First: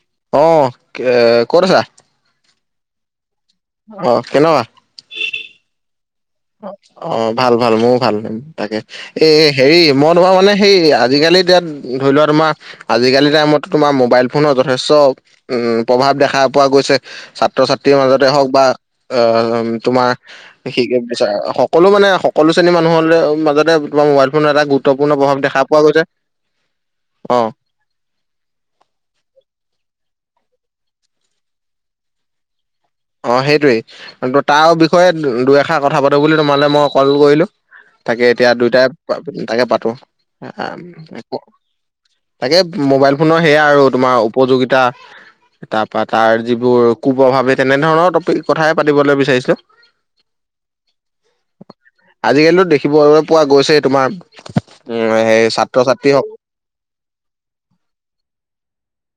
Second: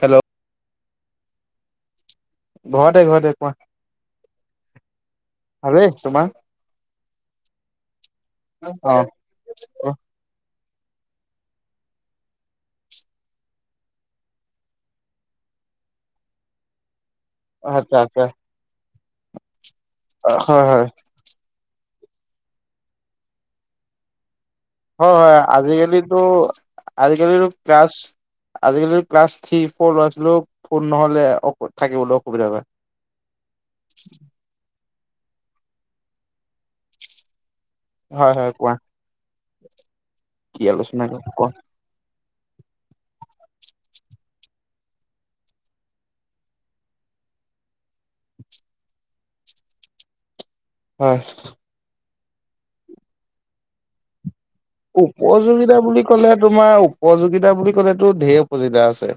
Hello অ', ক'ত আছা? ঘৰতে, ঘৰতে, কোৱা, অ কেনেকুৱা ভালেই, তোমাৰ? অ', ভাল, ভাল, মোৰো ভাল, তাকে অ এ হেৰি মই তোমাৰ মানে সেই আজিকালিতো ধৰি লোৱা তোমাৰ আজিকালি টাইমতো তোমাৰ মোবাইল ফোনৰ যথেষ্ট উম, প্ৰভাৱ দেখা পোৱা গৈছে। ছাত্ৰ ছাত্ৰীৰ আচ্ছা আচ্ছা মাজতে হওক বা অ', তোমাৰ হয় হয় স সকলো মানে সকলো শ্ৰেণীৰ মানুহলে মাজতে তোমাৰ মোবাইল ফোনৰ এটা গুৰুত্বপূৰ্ণ হয়, প্ৰভাৱ হয়, দেখা পোৱা গৈছে আজিকালিতো, অ আজিকালিতো ক্লাছ আজিকালিৰ ক্লাছ থ্ৰী ফ'ৰৰ ল'ৰা ছোৱালীওঁ ফোন নহ'লে অ' থাকিবলৈ অসুবিধা হয়। এই দুই এষাৰ কথা পাতো বুলি তোমালৈ মই কল কৰিলোঁ। তাকে হয় হয় এতিয়া কোৱা দুইটাই তাকে পাতো, কি আহ। আলোচনা কোৱা তাকে মোবাইল ফোনৰ সেয়া আৰু তোমাৰ উপযোগিতা তাৰপৰা তাৰ যিবোৰ কুপ্ৰভাৱে তেনেধৰণৰ টপিক, কথাই পাতিবলৈ বিচাৰিছো। হয়। আজিকালিতো দেখিবলৈ পোৱা গৈছে তোমাৰ। উম সেই উপযোগিতা ছাত্ৰ বুলি ছাত্ৰী হওক ক'লে তোমাৰ উপযোগিতা বুলি ক'লেতো ধঢেৰ উপযোগিতা আছে।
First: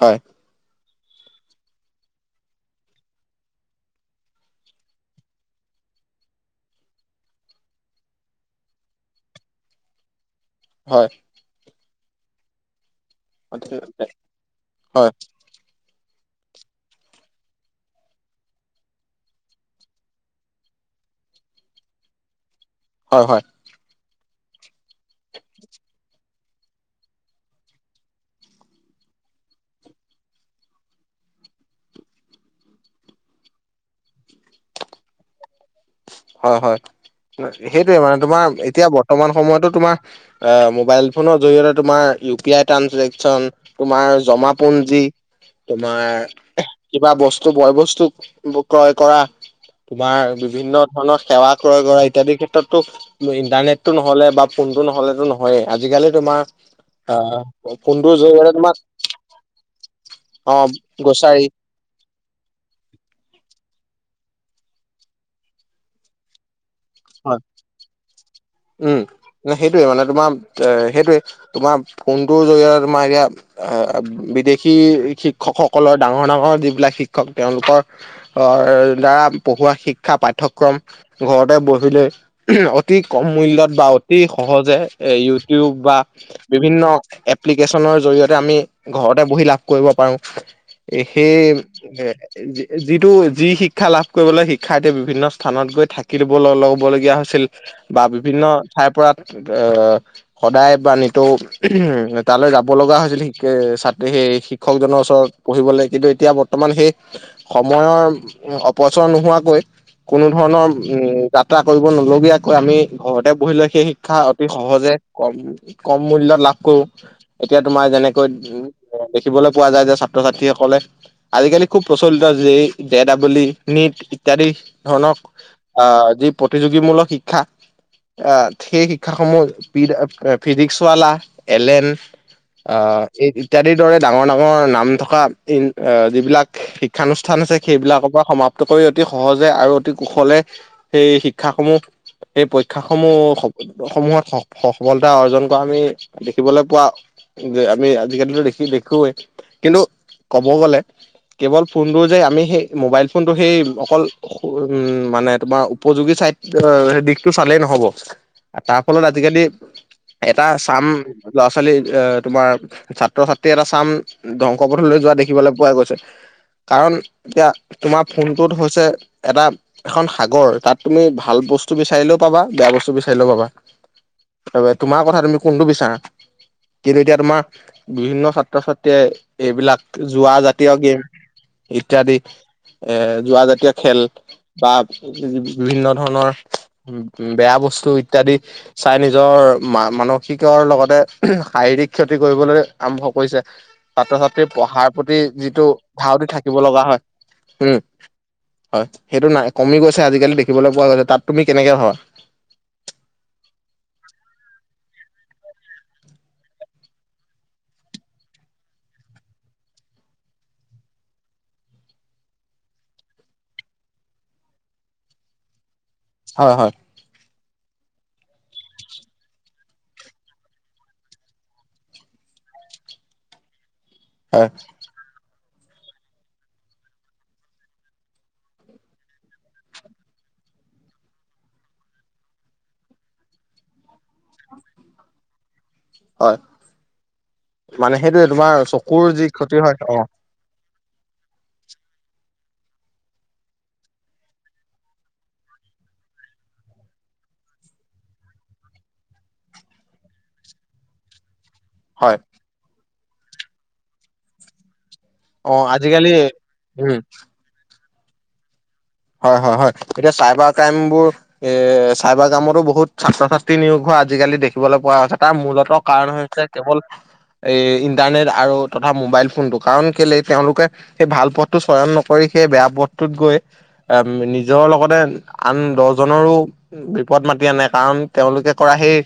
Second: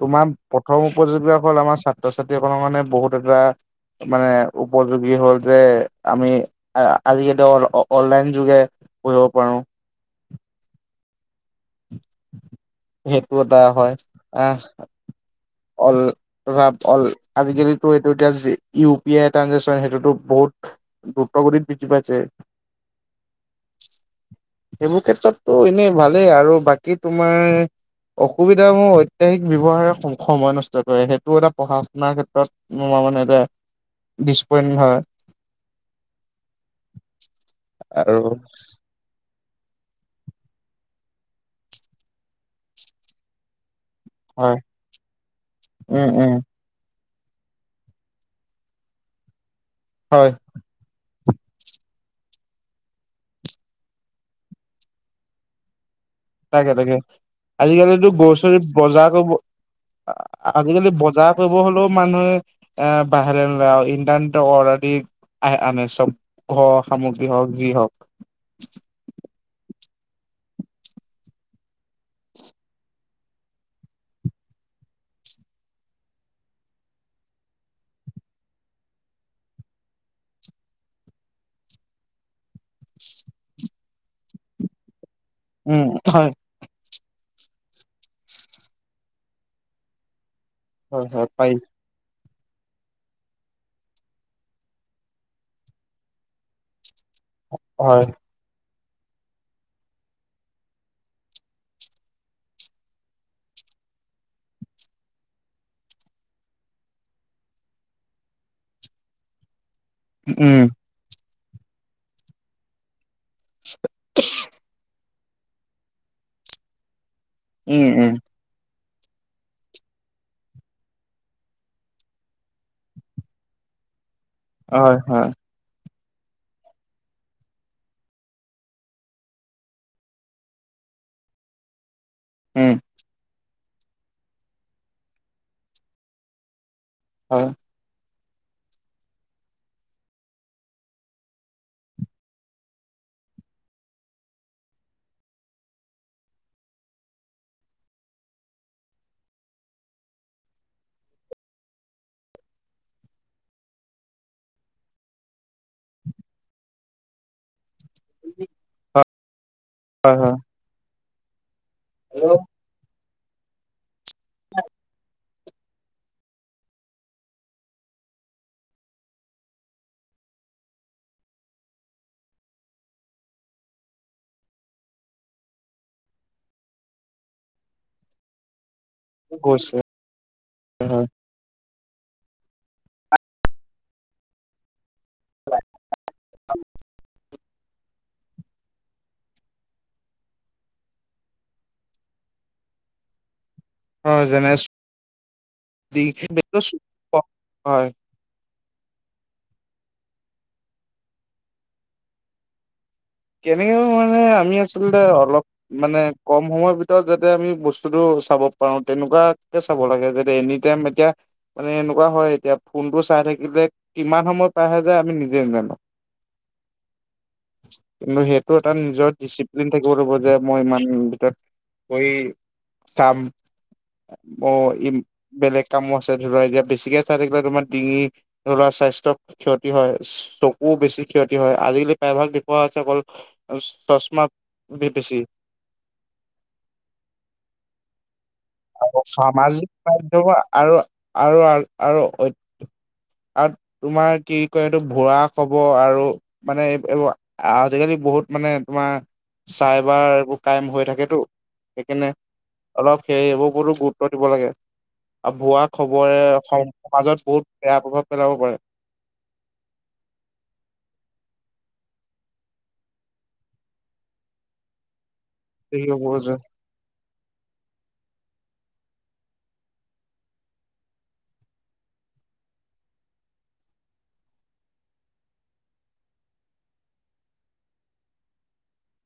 হয় তোমাৰ প্ৰথম উপযোগা হ'ল আমাৰ ছাত্ৰ-ছাত্ৰীসকলৰ কাৰানে বহুত এটা মানে উপযোগী হ'ল যে আমি আজিকালি অনলাইন যুগে পব পো হয়। সেইটো এটা হয়, আহ। হয় অল ত, অল আজিকালিতো এইটো এতিয়া ইউ পি আই ট্ৰঞজেকচন সেইটোতো বহুত গুপ্তাগতিত বৃদ্ধি পাইছে। হয়, হয়। সেইবোৰ ক্ষেত্ৰতটো এনেই ভালেই আৰু বাকী তোমাৰ অসুবিধা মূহ ঐত্যাসিক ব্যৱহাৰে সময় নষ্ট কৰে সেইটো এটা পঢ়া শুনাৰ ক্ষেত্ৰত মানে এটা ডপ হয়। হয়, হয় সেইটোয়ে আৰু মানে তোমাৰ এতিয়া বৰ্তমান সময়ত তোমাৰ মোাইল ফো জৰিয়তে তোমাৰ ইউ পি আই ট্ৰজেন তোমাৰ হয় জমাপুঞ্জী তোমাৰ উম, উম, কিবা বস্তু, বয় বস্তু ক্ৰয় কৰা তোমাৰ হয় বিভিন্ন সেৱা ক্ৰয় কৰা ইত্যাদি ক্ষেত্ৰতো উ, ইন্টাৰনেটটো নহ'লে বা ফোনতটো নহ'লেতো নহয়ে আজিকালি তোমাৰ তাকে, তাকে আহ আজিকালিতো ফোনটোৰ জৰিয়তে গছৰি তোমাক বজাৰ কৰো। আজিকালি অ' বজাৰ গোচাৰি কৰিব হলেও মানুহে এ, বাহৰে নলে আৰু ইণ্টাৰনেট অৰেদি আহ আনে চব। সামগ্ৰী হওক যি হওক উম, মানে তোমাৰ এ সেইটোয়ে তোমাৰ ফোনটোৰ জৰিয়তে তোমাৰ এতিয়া বিদেশী শিক্ষকসকলৰ ডাঙৰ, ডাঙৰ যিবিলাক শিক্ষক তেওঁলোকৰ অৰ দ্বাৰা পঢ়োৱা শিক্ষা পাঠ্যক্ৰম ঘৰতে বহ ভাব অতি কম মূল্যত বা অতি সহজে এ, ইউটিউব উম, বা হয়, বিভিন্ন এপ এপ্লিকেশচনৰ জৰিয়তে আমি ঘৰতে বহি লাভ কৰিব পাৰো হয়, হয় সেই পাৰি যিটো যি শিক্ষা লাভ কৰিবলৈ শিক্ষা এতিয়া বিভিন্ন স্থানত গৈ থাকি দিব। লগীয়া হৈছিল বা হয়, বিভিন্ন ঠাইৰ পৰা আহ সদায় বা নিতৌ উ তালৈ যাব লগা হৈছিল শিকে ছাত্ৰী সেই শিক্ষকজনৰ ওচৰত পঢ়িবলৈ কিন্তু এতিয়া বৰ্তমান সেই সময়ৰ অপচয় নোহোৱাকৈ কোনো উম, ধৰণৰ উম, যাত্ৰা কৰিব নলগীয়াকৈ আমি ঘৰতে পহি লৈ সেই শিক্ষা অতি সহজে কম, কম মূল্য়ত লাভ কৰো। এতিয়া উম, তোমাৰ উম, যেনেকৈ দেখিবলৈ পোৱা যায় যে ছাত্ৰ-ছাত্ৰীসকলে আজিকালি খুব প্ৰচলিত য ডে ডাবলি নট ইত্যাদি হয়, ধৰণক হয়, আহ যি প্ৰতিযোগীমূলক শিক্ষা আহ সেই শিক্ষাস সমূহ ফিজিক্সৱালা এলেন উম, আহ এই ইত্যাদিৰ দৰে ডাঙৰ, ডাঙৰ নাম থকা যিবিলাক শ শিক্ষানুষ্ঠান হয়, আছে সেইবিলাকৰ পৰা সমাপ্ত কৰি অতি সহজে আৰু অতি কুশলে সেই শ শিক্ষাস সমূহ এইেই পৰীক্ষাস সমূহ, সমূহত সফলতা অৰ্জন কৰা আমি দেখিবলৈ পোৱা যে আমি আজিকালিতো দেখি, দেখোৱেই কিন্তু ক'ব গ'লে কেৱল ফোনটোৰ যে আমি সেই মোবাইল ফোনটো সেই অকল উ মানে তোমাৰ উপযোগী অ, সেই দিশতটো চালেই নহব তাৰ ফলত হয়, আজিকালি হয়, হয় এটা চাম ল'ৰা-ছোৱালী এ, তোমাৰ ছাত্ৰ-ছাত্ৰী এটা চাম ধ্বংস পথলৈ যোৱা দেখি শিকিবলৈ পোৱা গৈছে। কাৰণ এতিয়া তোমাৰ ফোনটোত হৈছে। এটা এখন সাগৰ তাত তুমি ভ ভাল বস্তু বিচাৰিলেও পাবা, বেয়া বস্তু বিচাৰিলেও পাবা। তোমাৰ কথা তুমি কোনটো বিচাৰা কিন্তু এতিয়া তোমাৰ বিভিন্ন ছাত্ৰ-ছাত টে গৈছে এইবিলাক যোৱা জাতীয় গেম হয়, ইত্যাদি। এ যোৰা জাতীয় খেল বা বিভিন্ন ধৰণৰ উম। বেয়া বস্তু ইত্যাদি, চাই নিজৰ মা মানসিকৰ লগতে শাৰীৰিক ক্ষতি। কৰিবলৈ আৰম্ভ কৰিছে। ছাত্ৰ হয় ছাত্ৰীৰ যেনে পঢ়াৰ প্ৰতি যিটো ধাউতি থাকিব লগা হয়, হুম। হয় হয়, সেইটো নাই কমি গৈছে। আজিকালি দেখিবলৈ পোৱা গৈছে, তাত তুমি কেনেকে ভাবা। কেনেকে মানে আমি আছ লতে মানে অলপ মানে কম সময়ৰ ভিতৰত যাতে আমি বস্তুতটো চাব পাৰো, তেনেকুৱাকে চাব হ'ব লাগে যাতে, এনিটাইম এতিয়া মানে এনেকুৱা হয় এতিয়া ফোনটো চাই থাকিলে কিমান সময় পাৰ হয় যায়, আমি নিজে নাজানো। হয়, হয়। কিন্তু সেইটো এটা নিজৰ ডিচিপ্লিন থাকিব বহুত হ'ব যে মই ইমান ভিতৰত চাম হয় অ' ই। বেলেগ কামো আছে, ধৰি লোৱা এতিয়া বেছিকে চাই থাকিলে, তোমাৰ ডিঙি ধৰি লোৱা স্বাস্থ্যত ক্ষতি হয়। চকু বেছি ক্ষতি হয় আজিকালি প্ৰায়ভাগ পোৱা হৈছে অকল চশমা বেছি। হয়, মানে সেইটোয়ে তোমাৰ চকুৰ যি ক্ষতি সামাজিক হয় অ'। মাধ্যম আৰু আৰু, আৰু, অইত আৰু তোমাৰ কি কয় এইটো ভোৰা খবৰ আৰু মানে এইবোৰ আজিকালি। বহুত মানে তোমাৰ চাইবাৰ এইবোৰ ক্ৰাইম হৈ থাকেতো। সেইকাৰণে হয় অলপ সেইবোৰ উপৰতো গুৰুত্ব দিব লাগে। অ ভুৱা আজিকালি খবৰে উম সমাজত বহুত বেয়া প্ৰভাৱ পেলাব পাৰে। হয়, হয়, হয়, এতিয়া চাইবাৰ ক্ৰাইমতো বোৰ এ চাইবাৰ ক্ৰাইমতো বহুত ছাত্ৰ- ছাত্ৰী নিয়োগ হোৱা। আজিকালি দেখিবলৈ পোৱা হৈছে, কাৰণ মূলতঃ কাৰণ সেইবোৰ যে কেৱল এই ইণ্টাৰনেট আৰু তথা মোবাইল ফোনটো কাৰণ কেলে তেওঁলোকে সেই ভাল পথটো চয়ন নকৰি সেই বেয়া পথটো টোত গৈ নিজৰ লগতে আন দহজনৰো বিপদ মাতি আনে, কাৰণ তেওঁলোকে কৰা সেই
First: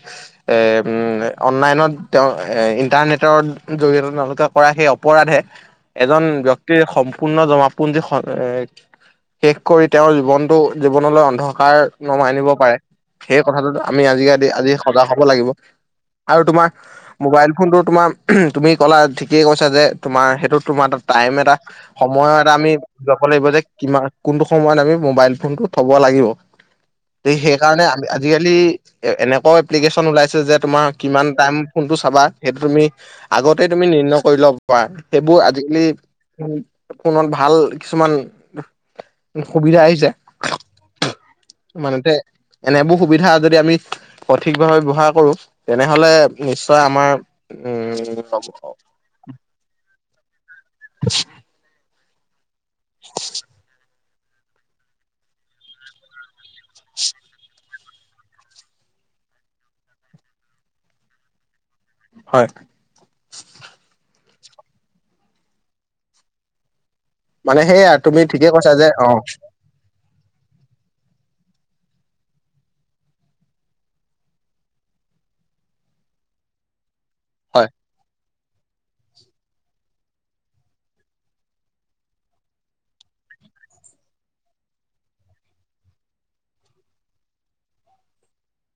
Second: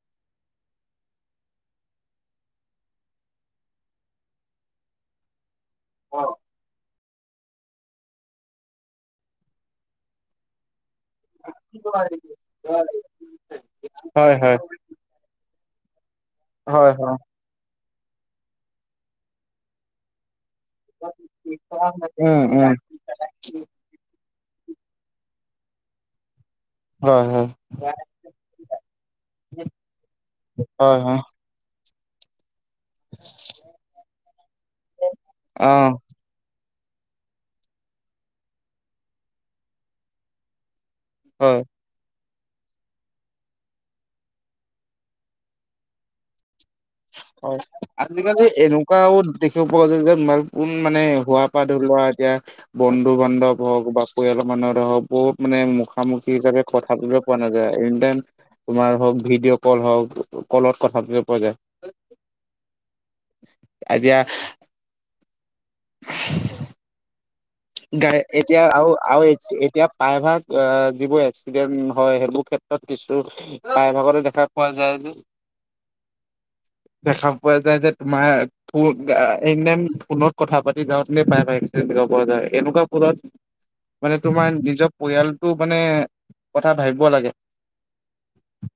এই উম, অনলাইনত তেওঁ এ ইন্টাৰনেটৰ জৰিয়তে তেওঁলোকে কৰা সেই অপৰাধে এজন হয় ব্যক্তিৰ সম্পূৰ্ণ জমাপুঞ্জী এ শেষ কৰি তেওঁৰ জীৱনটো জীৱনলৈ অন্ধকাৰ নমাই আনিব পাৰে। সেই কথাটোতো আমি হয় আজি সজাগ হ'ব লাগিব। আৰু তোমাৰ হয় হয় মোবাইল ফোনটো তোমাৰ তুমি ক'লা ঠিকেই কৈছা যে তোমাৰ সেইটোত তোমাৰ এটা টাইম এটা সময় উম এটা আমি উম যাব লাগিব যে কিমান কোনটো সময়ত আমি মোবাইল ফোনটো থ'ব লাগিব। হয় হয় সেইকাৰণে আজিকালি এনেকুৱাও এপ্লিকেশচন ওলাইছে যে তোমাৰ হয় হয় কিমান টাইম কোনটো চাবা সেইটো তুমি আগতে তুমি নিৰ্ণয় কৰি ল'ব পাৰা। সেইবোৰ অ আজিকালি ফোনত ভাল কিছুমান সুবিধা আহিছে। হয় মানেতে এনেবোৰ সুবিধা যদি আমি সঠিক ভাৱে ব্যৱহাৰ কৰো, তেনেহ'লে নিশ্বয় তোমাৰ হয়, আজিকালি এনেকুৱাও দেখিব পোৱা যায়, যে ফোন মানে হোৱাৰ পৰা ধৰি লোৱা এতিয়া বন্ধু বান্ধৱ হওঁক বা পৰিয়ালৰ মানুহৰে হওঁক বহুত মানে মুখামুখি হিচাপে কথা পতিবলৈ পোৱা নাযায়। তোমাৰ হওঁক ভিডিঅ' কল হওঁক কলত কথা পাতিব পোৱা যায়। হয় আইদিয়া [inaudible] মানে সেইয়া গাই তুমি ঠিকে এতিয়া কৈছা যে আৰু অ আৰু এতিয়া প্ৰায়ভাগ অ' যিবোৰ এক্সিডেন্ট হয়, সেইবোৰ ক্ষেত্ৰত কিছু প্ৰায় ভাগতে দেখা পোৱা যায় যে। [inaudible] দেখা পোৱা হয় যায় যে তোমাৰ। এনিটাইম ফোনত কথা পাতি যাওঁতে পাই, পাই এক পোৱা যায়। এনেকুৱা কৰাত। মানে তোমাৰ নিজৰ পৰিয়ালটো মানে কথা ভাবিব লাগে। [inaudible]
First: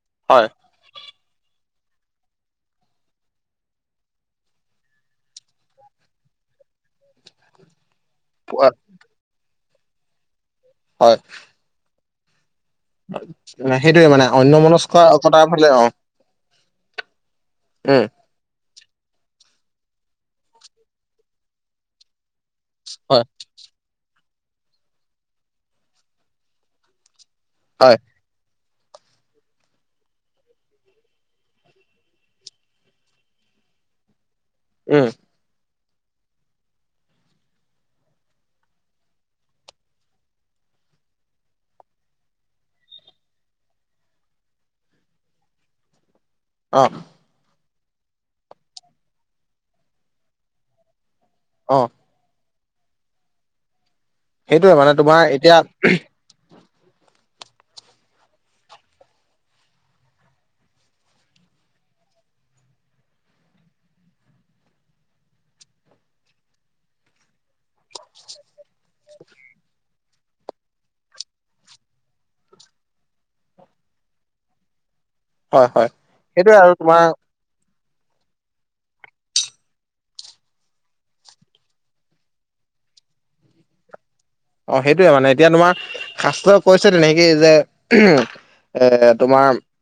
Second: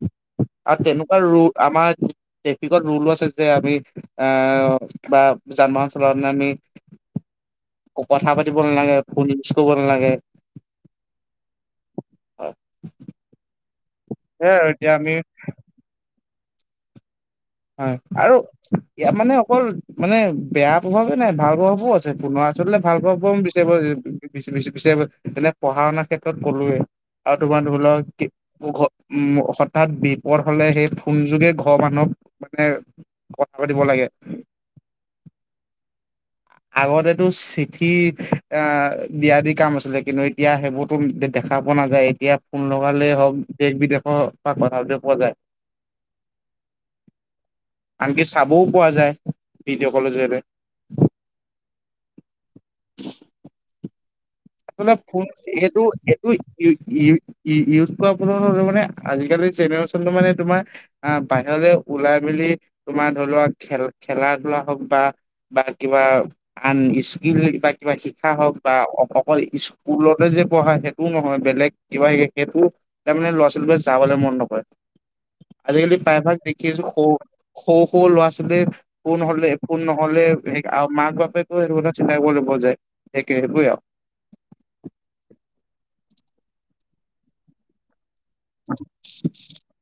আ তেন ৰু আমাৰ ট্ৰেফিকত ৰুলো আছে যে আমি অ', বা যান বাহন চল বণামি। উ [unintelligible] কথা পাতিব নালাগে, ফোন ইউচ কৰিব নালাগে। হয়। হয়। সেইটোয়ে মানে অন্য এতিয়া মনস্ক আমি কটাৰ ফালে অ'। হয়, উম আৰু। ইয়াৰ মানে অকল মানে বেয়া প্ৰভাৱে নাই, ভাল প্ৰভাৱো আছে তোমাৰ। চল ভাল হয় পাব বিচাৰিবাৰ তে পঢ়া শুনাৰ ক্ষেত্ৰত ক'লোৱৱে [unintelligible] আৰু তোমাৰ ধৰি হয় লওক উ হঠাৎ বিপদ হ'লে সেই ফোন যোগে ঘৰ মানুহক। মানে কথা পাতিব লাগে। উম। আগতেটো চিঠি অ', দিয়া দি কাম আছিলে কিন্তু এতিয়া সেইবোৰতো। দেখা পোৱা নাযায়, এতিয়া ফোন লগালেই হওক দেশ বিদেশৰ পৰা কথাবতে পোৱা যায়। অ'। আনকি চাবও পোৱা যায়, ভিডিঅ' কলৰ জৰিয়তে। অ'। [unintelligible] সেইটোয়ে মানে আপোনাৰ তোমাৰ ফোন এতিয়া এটো এটি। ই-ই-ইউজ কৰা প মানে আজিকালিৰ জেনেৰেশচনটো মানে তোমাৰ বাহিৰত। ওলাই মেলি তোমাৰ ধৰি লোৱা খেল-খেলা ধূলা হওঁক বা। বা কিবা আন স্কিল বা কিবা শিকা হওঁক বা। অকল স্কুলতে যে পঢ়া সেইটোও নহয়, বেলেগ কিবা সেইটোও তাৰমানে ল'ৰা ছোৱালীবোৰে যাবলৈ মন। মন নকৰে হয় হয় আজিকালি পায়ভাগ সেইটোয়ে দেখি আৰু আছোঁ ক। তোমাৰ সৰু, সৰু ল'ৰা ছোৱালীয়ে ফোন হ'লে ফোন নহ'লে মাক বাপেকো সেটো কথাও চিন্তা কৰিব লাগিব। এক ব [unintelligible] অ সেইটোয়ে মানে এতিয়া তোমাৰ শাস্ত্ৰই কৈছে তেনেকি যে। ত [unintelligible]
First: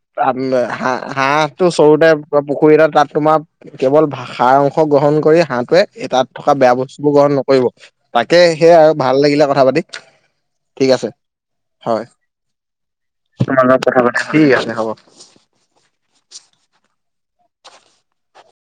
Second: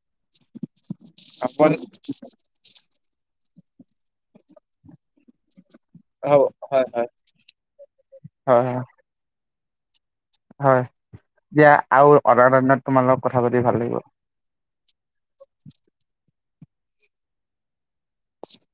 হাঁ-হাঁহটো আপুনি চৰুতে পুখুৰীতে তাত তোমাৰ কেৱল ভাষা। অং গ্ৰহণ কৰি হাঁহটোৱে তাত হ'ব থকা বেয়া হয় হয়। বস্তুবোৰ গ্ৰহণ নকৰিব, তাকে হয় সেই হয় আৰু ভাল লাগিলে কথা। পাতি হয় ঠিক আছে। দিয়া হয়, আৰু অৰ্ডাৰ দিনত তোমাৰ লগত কথা পাতি তোমাৰ ভাল লগত লাগিব। কথা পাতিম, ঠিক আছে হ'ব। [inaudible]